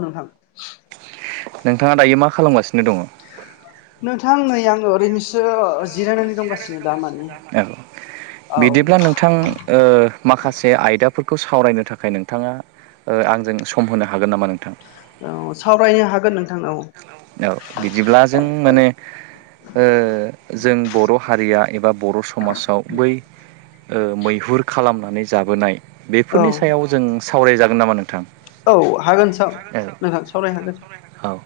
नोंथां नोंथाङा दायो मा खालामगासिनो दङ औ नोंथां नै आङो ओरैनोसो जिरायनानै दंगासिनो दा माने औ औ बिदिब्ला नोंथां माखासे आयदाफोरखौ खौ सावरायनो थाखाय नोंथाङा आंजों सम होनो हागोन नामा नोंथां औ सावरायनो हागोन नों औ बिदिब्ला जों माने जों बर' हारिया एबा बर' समाजाव बै मैहुर खालामनानै जाबोनाय औ बेफोरनि सायाव जों सावरायजागोन नामा नोंथां औ हागोन स नोंथां सावराय हागोन औ औ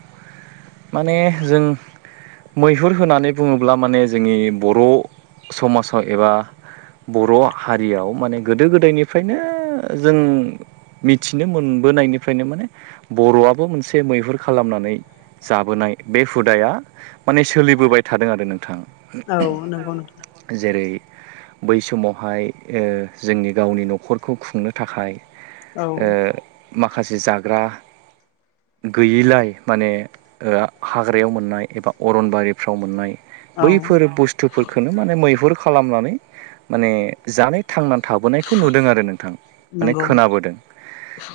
माने जों मैहुर होननानै बुङोब्ला माने जोंनि बर' समाजाव एबा बर' हारियाव माने गोदो गोदायनिफ्रायनो जों मिथिनो मोनबोनायनिफ्रायनो माने बर'आबो मोनसे मैहुर खालामनानै जाबोनाय बे हुदाया माने सोलिबोबाय थादों आरो नोंथां औ औ नोंथां नंगौ जेरै बै समावहाय ओ जोंनि गावनि न'खरखौ खुंनो थाखाय ओ माखासे जाग्रा गैयिलाय माने ओ हाग्रायाव मोननाय एबा अरनबारिफ्राव मोननाय औ बैफोर बुस्थुफोरखौनो माने मैहुर खालामनानै माने जानो थांनानै थाबोनायखौ नुदों आरो नोंथां माने नंगौ खोनाबोदों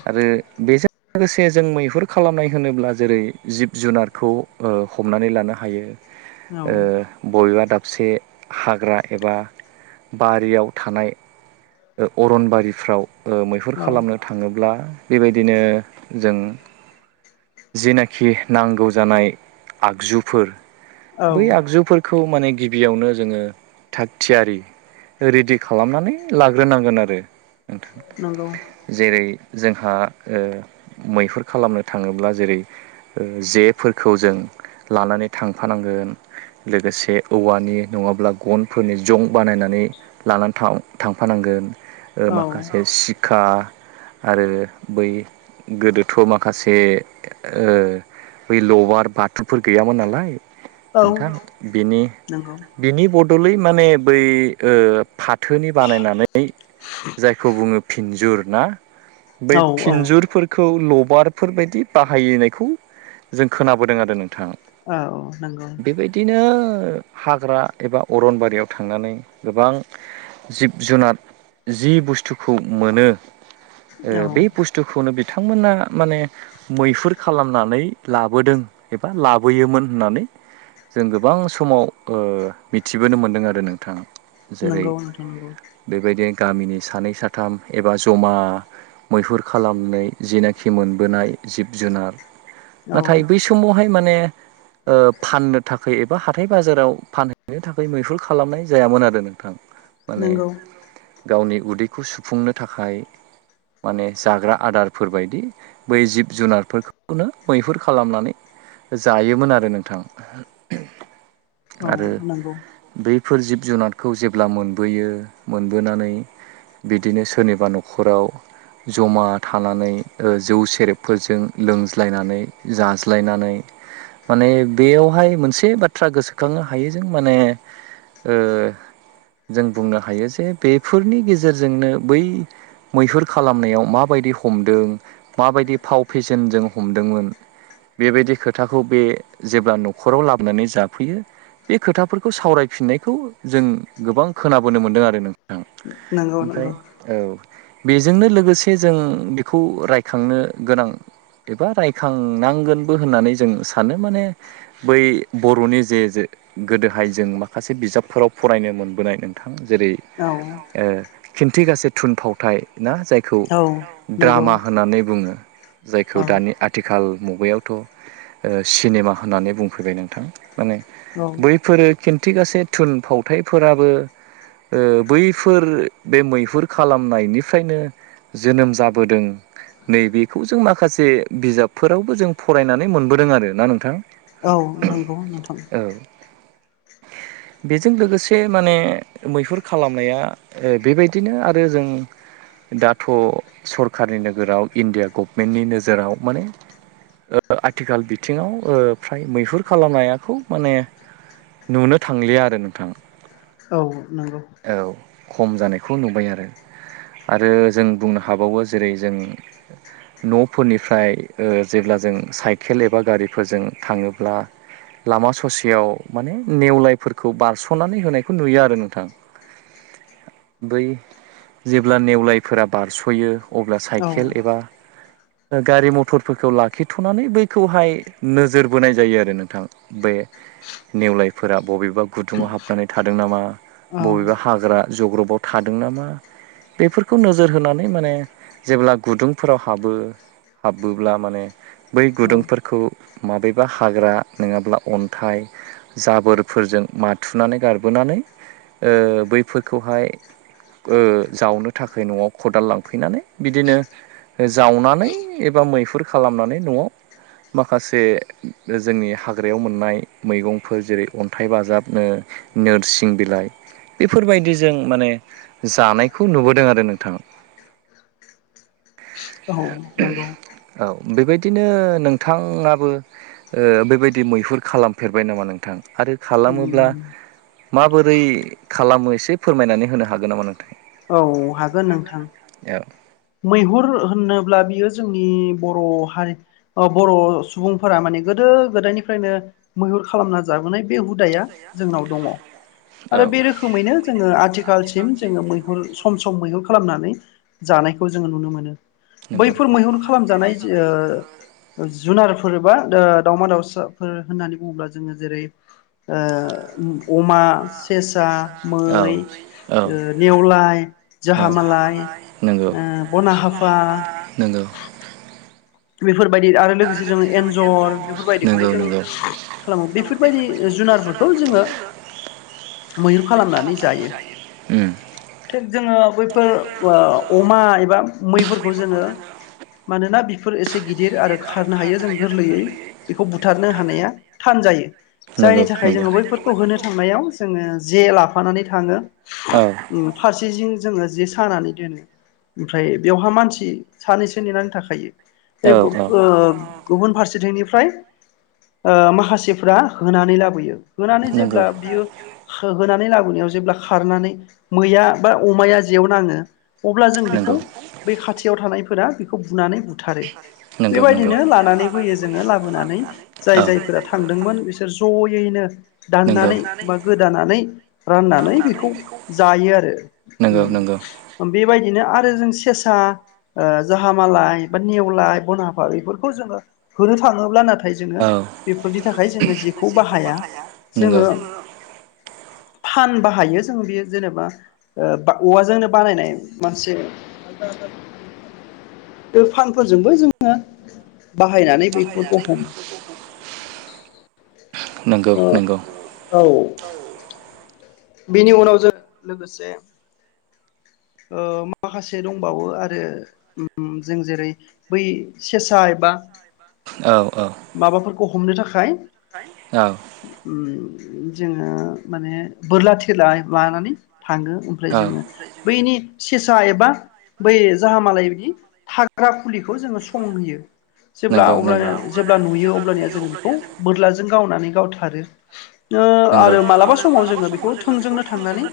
आरो बेजों लोगोसे जों मैहुर खालामनाय होनोब्ला जेरै जिब जुनारखौ ओ हमनानै लानो हायो औ ओ बबेबा दाब से हाग्रा एबा बारियाव थानाय ओ अरनबारिफ्राव ओ मैहुर औ खालामनो थाङोब्ला बेबायदिनो जों जेनाखि नांगौ जानाय आगजुफोर औ बै आगजुफोरखौ खौ माने गिबियावनो जोङो थाग थियारि रिडि खालामनानै लाग्रोनांगोन आरो नोंथां नंगौ जेरै जोंहा ओ मैहुर खालामनो थाङोब्ला जेरै ओ जेफोरखौ जों लानानै थांफानांगोन लोगोसे औवानि नङाब्ला गनफोरनि जं बानायनानै लानानै थां थांफानांगोन ओ औ माखासे सिक्खा आरो बै गोदोथ' माखासे ओ बै लवार बाथुफोर गैयामोन नालाय औ नोंथां बिनि नंगौ बिनि बद दलै माने बै ओ फाथो बानायनानै जायखौ बुङो फिनजुर ना? बै औ फिनजुरफोरखौ ल बारफोर बायदि बाहायनायखौ जों खोनाबोदों आरो नों थां औ नंगौ बेबायदिनो ओ हाग्रा एबा अरनबारियाव थांनानै गोबां जिब जुनार जि बुस्थुखौ मोनो औ बे ओ बुस्थुखौनो बिथांमोना माने मैहुर खालामनानै लाबोदों एबा लाबोयोमोन होननानै जों गोबां समाव ओ मिथिबोनो मोनदों आरो नोंथां नोंगौ नोंथां नोंगौ बे गामिनि सानै साथाम एबा जमा मैहुर खालामनाय जिनाखि मोनबो नाय जिब जुनार औ नाथाय बै समावहाय माने ओ फाननो थाखाय एबा हाथाय बाजाराव फानहैनो थाखाय मैहुर खालामनाय जायामोन आरो नोंथां माने नोंगौ गावनि उदैखौ सुफुंनो थाखाय माने जाग्रा आदारफोर बायदि बै जिब जुनारफोरखौनो मैहुर खालामनानै जायोमोन आरो नोंथां औ नंगौ बेफोर जिब जुनारखौ जेब्ला मोनबोयो मोनबोनानै बिदिनो सोरनिबा न'खराव जमा थानानै ओ जौ सेरेबफोरजों लोंज्लायनानै जाज्लायनानै माने बेयावहाय मोनसे बाथ्रा गोसोखांनो हायो जों माने ओ जों बुंनो हायो जे बेफोरनि गेजेरजोंनो बै मैहुर खालामनायाव माबायदि हमदों माबायदि फाव फेसेनजों हमदोंमोन बेबायदि खोथाखौ बे जेब्ला न'खराव लाबोनानै जाफैयो बे खोथाफोरखौ सावराय फिननायखौ जों गोबां खोनाबोनो मोन्दों आरो नोंथां नंगौ ओमफ्राय नंगौ औ बेजोंनो लोगोसे जों बेखौ रायखांनो गोनां एबा रायखांनांगोनबो होननानै जों सानो माने बै बर'नि जे-जे गोदोहाय जों माखासे बिजाबफोराव फरायनो मोनबोनाय नों जेरै औ ओ खिन्थिगासे थुनफावथाय ना जायखौ औ नंगौ द्रामा होननानै बुङो जायखौ औ दानि आथिखाल मुगायावथ' ओ सिनेमा होननानै बुंफैबाय नोंथां माने औ बैफोरो खिन्थिगासे थुनफावथायफोराबो ओ बैफोर बे मैहुर खालामनायनिफ्रायनो जोनोम जाबोदों नैबेखौ जों माखासे बिजाबफोरावबो जों फरायनानै मोनबोदों आरोना नोंथां औ नंगौ नोंथां औ बेजों लोगोसे माने मैहुर खालामनाया बेबायदिनो आरो जों दाथ' सरकारनि नोगोराव इण्डिया गभमेन्टनि नोजोराव माने आथिखाल बिथिङाव फ्राय मैहुर खालामनायाखौ माने नुनो थांलिया आरो नोंथां औ औ नंगौ औ खम जानायखौ नुबाय आरो आरो जों बुंनो हाबावो जेरै जों न'फोरनिफ्राय जेब्ला जों साइकेल एबा गारिफोरजों थाङोब्ला लामा ससेयाव माने नेवलायफोरखौ बारस'नानै होनायखौ नुयो आरो नों थां बै जेब्ला नेवलायफोरा बारस'यो अब्ला औ साइकेल एबा गारि मथरफोरखौ लाखिथ'नानै बैखौहाय नोजोर बोनाय जायो आरो नोंथां बे नेवलायफोरा बबेबा गुदुङाव हाबनानै थादों नामा औ बबेबा हाग्रा जग्रबाव थादों नामा बेफोरखौ नोजोर होनानै माने जेब्ला गुदुंफोराव हाबो हाबबोब्ला माने बै औ गुदुंफोरखौ माबेबा हाग्रा नङाब्ला अन्थाइ जाबोरफोरजों माथुनानै गारबोनानै बैफोरखौहाय जावनो थाखाय न'आव खदाल लांफैनानै बिदिनो जावनानै एबा मैहुर खालामनानै न'आव माखासे जोंनि हाग्रायाव मोननाय मैगंफोर जेरै अन्थाइ बाजाबनो नोरसिं बिलाइ बेफोरबायदि जों माने जानायखौ नुबोदों आरो नोंथाङा [inaudible] औ नंगौ औ बेबायदिनो नोंथाङाबो बेबायदि मैहुर खालामफेरबाय नामा नोंथां आरो खालामोब्ला उम माबोरै खालामो एसे फोरमायनानै होनो हागोन नामा नों औ हागोन नोंथां औ मैहुर होनोब्ला बियो जोंनि बर' हारि बर' सुबुंफोरा माने गोदो गोदो गोदायनिफ्रायनो मैहुर खालामना जाबोनाय बे हुदाया जोंनाव दङ औ आरो बे रोखोमैनो जोङो आथिखालसिम जोङो मैहुर सम सम मैहुर खालामनानै जानायखौ जोङो नुनो मोनो नंगौ बैफोर मैहुर खालामजानाय जुनारफोर बा ओ दावमा दाउसाफोर होननानै बुङोब्ला जोङो जेरै ओ अमा सेसा मै नेवलाय औ जाहामालाय नंगौ ओ बनाहाफा नंगौ बेफोरबायदि आरो लोगोसे जों एन्जर बेफोरबायदिखौबो जों खालामो बेफोरबायदि जुनारफोरखौ बेखौ जोङो मैहुर खालामनानै जायो थिग जोङो बैफोर अमा एबा मैफोरखौ जोङो मानोना बेफोर एसे गिदिर आरो खारनो हायो जों गोरलैयै बेखौ बुथारनो हानाया थान जायो जों जायनि थाखाय जोङो बैफोरखौ होनो थांनायाव जोङो जेला फानानै थाङो फारसेथिं जोङो जे सानानै दोनो ओमफ्राय बेवहा मानसि सानैसो नेनानै थाखायो बे जोंखौ गुबुन फारसेथिंनि फ्राय माखासेफ्रा होनानै लाबोयो होनानै जेब्ला बियो होनानै ला याव जेब्ला खारनानै मैया बा अमाया जेव नाङो अब्ला जों बेखौ बै खाथियाव थानायफोरा बेखौ बुनानै बु बुथारो नंगौ बेबायदिनो लानानै फैयो जोङो लाबोनानै जाय जायफोरा थांदोंमोन बिसोर ज'यैनो ज'यैनो दाननानै बा गोदानानै राननानै बेखौ जायो नंगौ नंगौ आरो बेबायदिनो आरो जों सेसा जाहामालाय बा नेवलाय बनाफा बेफोरखौ जोङो होनो थाङोब्ला नाथाय नाथाय जोङो औ बेफोरनि थाखाय जोङो जेखौ बाहाया नंगौ जोङो फानबा हायो जों बेयो जेनेबा औवाजोंनो बानायनाय मोनसे आ [inaudible] बे फानफोरजोंबो जोङो बाहायनानै बेफोरखौ हमो नंगौ अ नंगौ औ बेनि उनाव जों लोगोसे उ माखासे दंबावो आरो जों जेरै बै सेसा एबा औ औ माबाफोरखौ हमनो थाखाय औ उम जोङो माने बोरला थिर लानानै थाङो ओमफ्राय जोङो बैनि सेसा एबा बै जाहा मालाय बिदि थाग्रा खुलिखौ जोङो संहयो जेब्ला नंगौ अ्लया जेब्ला नुयो अब्लानिया जोङो बेखौ बोरलाजों गावनानै गावथारो मालाबा समाव जों बेखौ थोंजोंनो थांनानै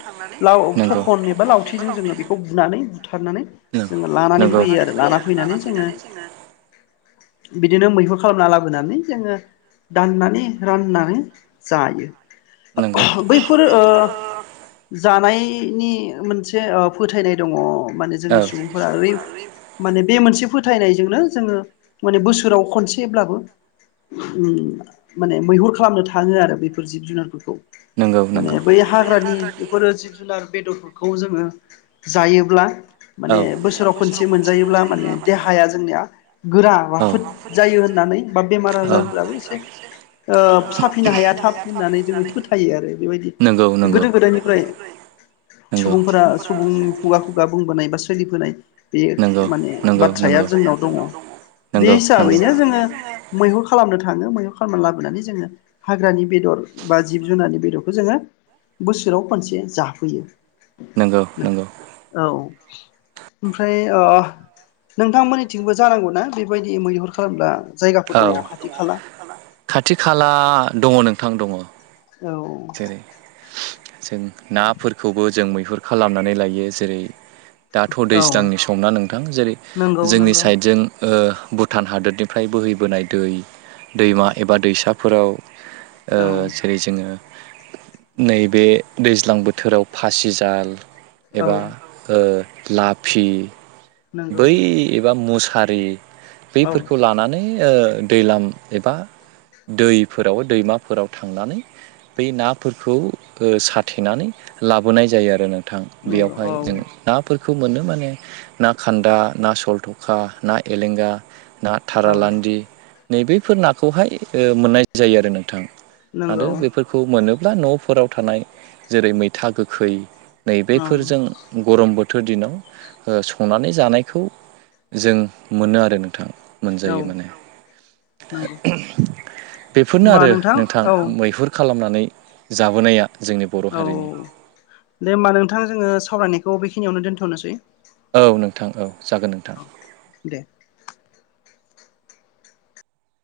लाव थखन एबा लावथिजों जोङो बेखौ बुनानै बुथारनानै जोङो लानानै फैयो आरो लाना फैनानै जोङो बिदिनो मैहुर खालामना लाबोनानै जोङो दाननानै राननानै जायो नंगौ बेफोर जानायनि मोनसे फोथायनाय दङ माने जोंनि सुबुंफोरा ओरै माने बे मोनसे फोथायनायजोंनो जोङो माने बोसोराव खनसेब्लाबो माने मैहुर खालामनो थाङो आरो बेफोर जिब जुनारफोरखौ नंगौ नंगौ माने बै हाग्रानि बेफोरो जिब जुनार बेदरफोरखौ जोङो जायोब्ला माने बोसोराव खनसे मोनजायोब्ला माने देहाया जोंनिया गोरा राफोद जायो होन नानै बा बेमार आजारफोराबो एसे साफिनो हाया थाब होननानै जोङो फोथायो आरो बेबायदि खम गोदो बिदि गोदायनिफ्राय सुबुंफोरा सुबुं खुगा खुगा बुंबोनाय बा सोलिफोनाय बे माने बाथ्राया जोंनाव दङ बे हिसाबैनो जोङो जोङो मैहुर खालामनो थाङो मैहुर फोरमान लाबोनानै जोङो हाग्रानि बेदर बा जिब जुनारनि बेदरखौ खौ जोङो बोसोराव खानसे जाफैयोथ बेबायदि मैहुर औ ओमफ्राय खालामग्रा नोंथांमोननिथिंबो जानांगौनााबेबायदि मैहुर खालामब्ला औ खाथि खाला दङ नोंथां दङ औ जेरै जों नाफोरखौबो जों मै बेफोर खालामनानै लायो जेरै दाथ' औ दैज्लांनि समना नोंथां जेरै नंगौ जोंनि नंगौ साइडजों भुटान हादोरनिफ्राय बोहैबोनाय दै दैमा एबा दैसाफोराव ओ औ जेरै जोङो नैबे दैज्लां बोथोराव फासिजाल औ एबा ओ लाफि नंगौ बै एबा मुस सारि औ बैफोरखौ लानानै ओ दैलां एबा दैफोराव दैमाफोराव थांनानै बै नाफोरखौ ओ साथेनानै लाबोनाय जायो आरो नों थां नंगौ औ बेयावहाय जों नाफो रखौ मोनो माने ना खान्दा ना सलथखा ना एलेंगा ना औ थारालान्दि नैबेफोर नाखौहाय ओ मोननाय जायो आरो नोंथां आरो नंगौ बेफोरखौ मोनोब्ला न'फोराव थानाय जेरै मैथा गोखै औ नैबेफोरजों गरम बो थोर दिनाव ओ संनानै जानायखौ जों मोनो आरो नों गोथां मोनजायो नंगौ माने बेफोरनो होमबा आरो नोंथां औ मैहुर खालामनानै जाबोनाया जोंनि बर' औ हारिनि दे होमबा नोंथां जोङो सावरायनायखौ बेखिनियावनो दोन्थ'नोसै औ नोंथां औ जागोन नोंथां दे।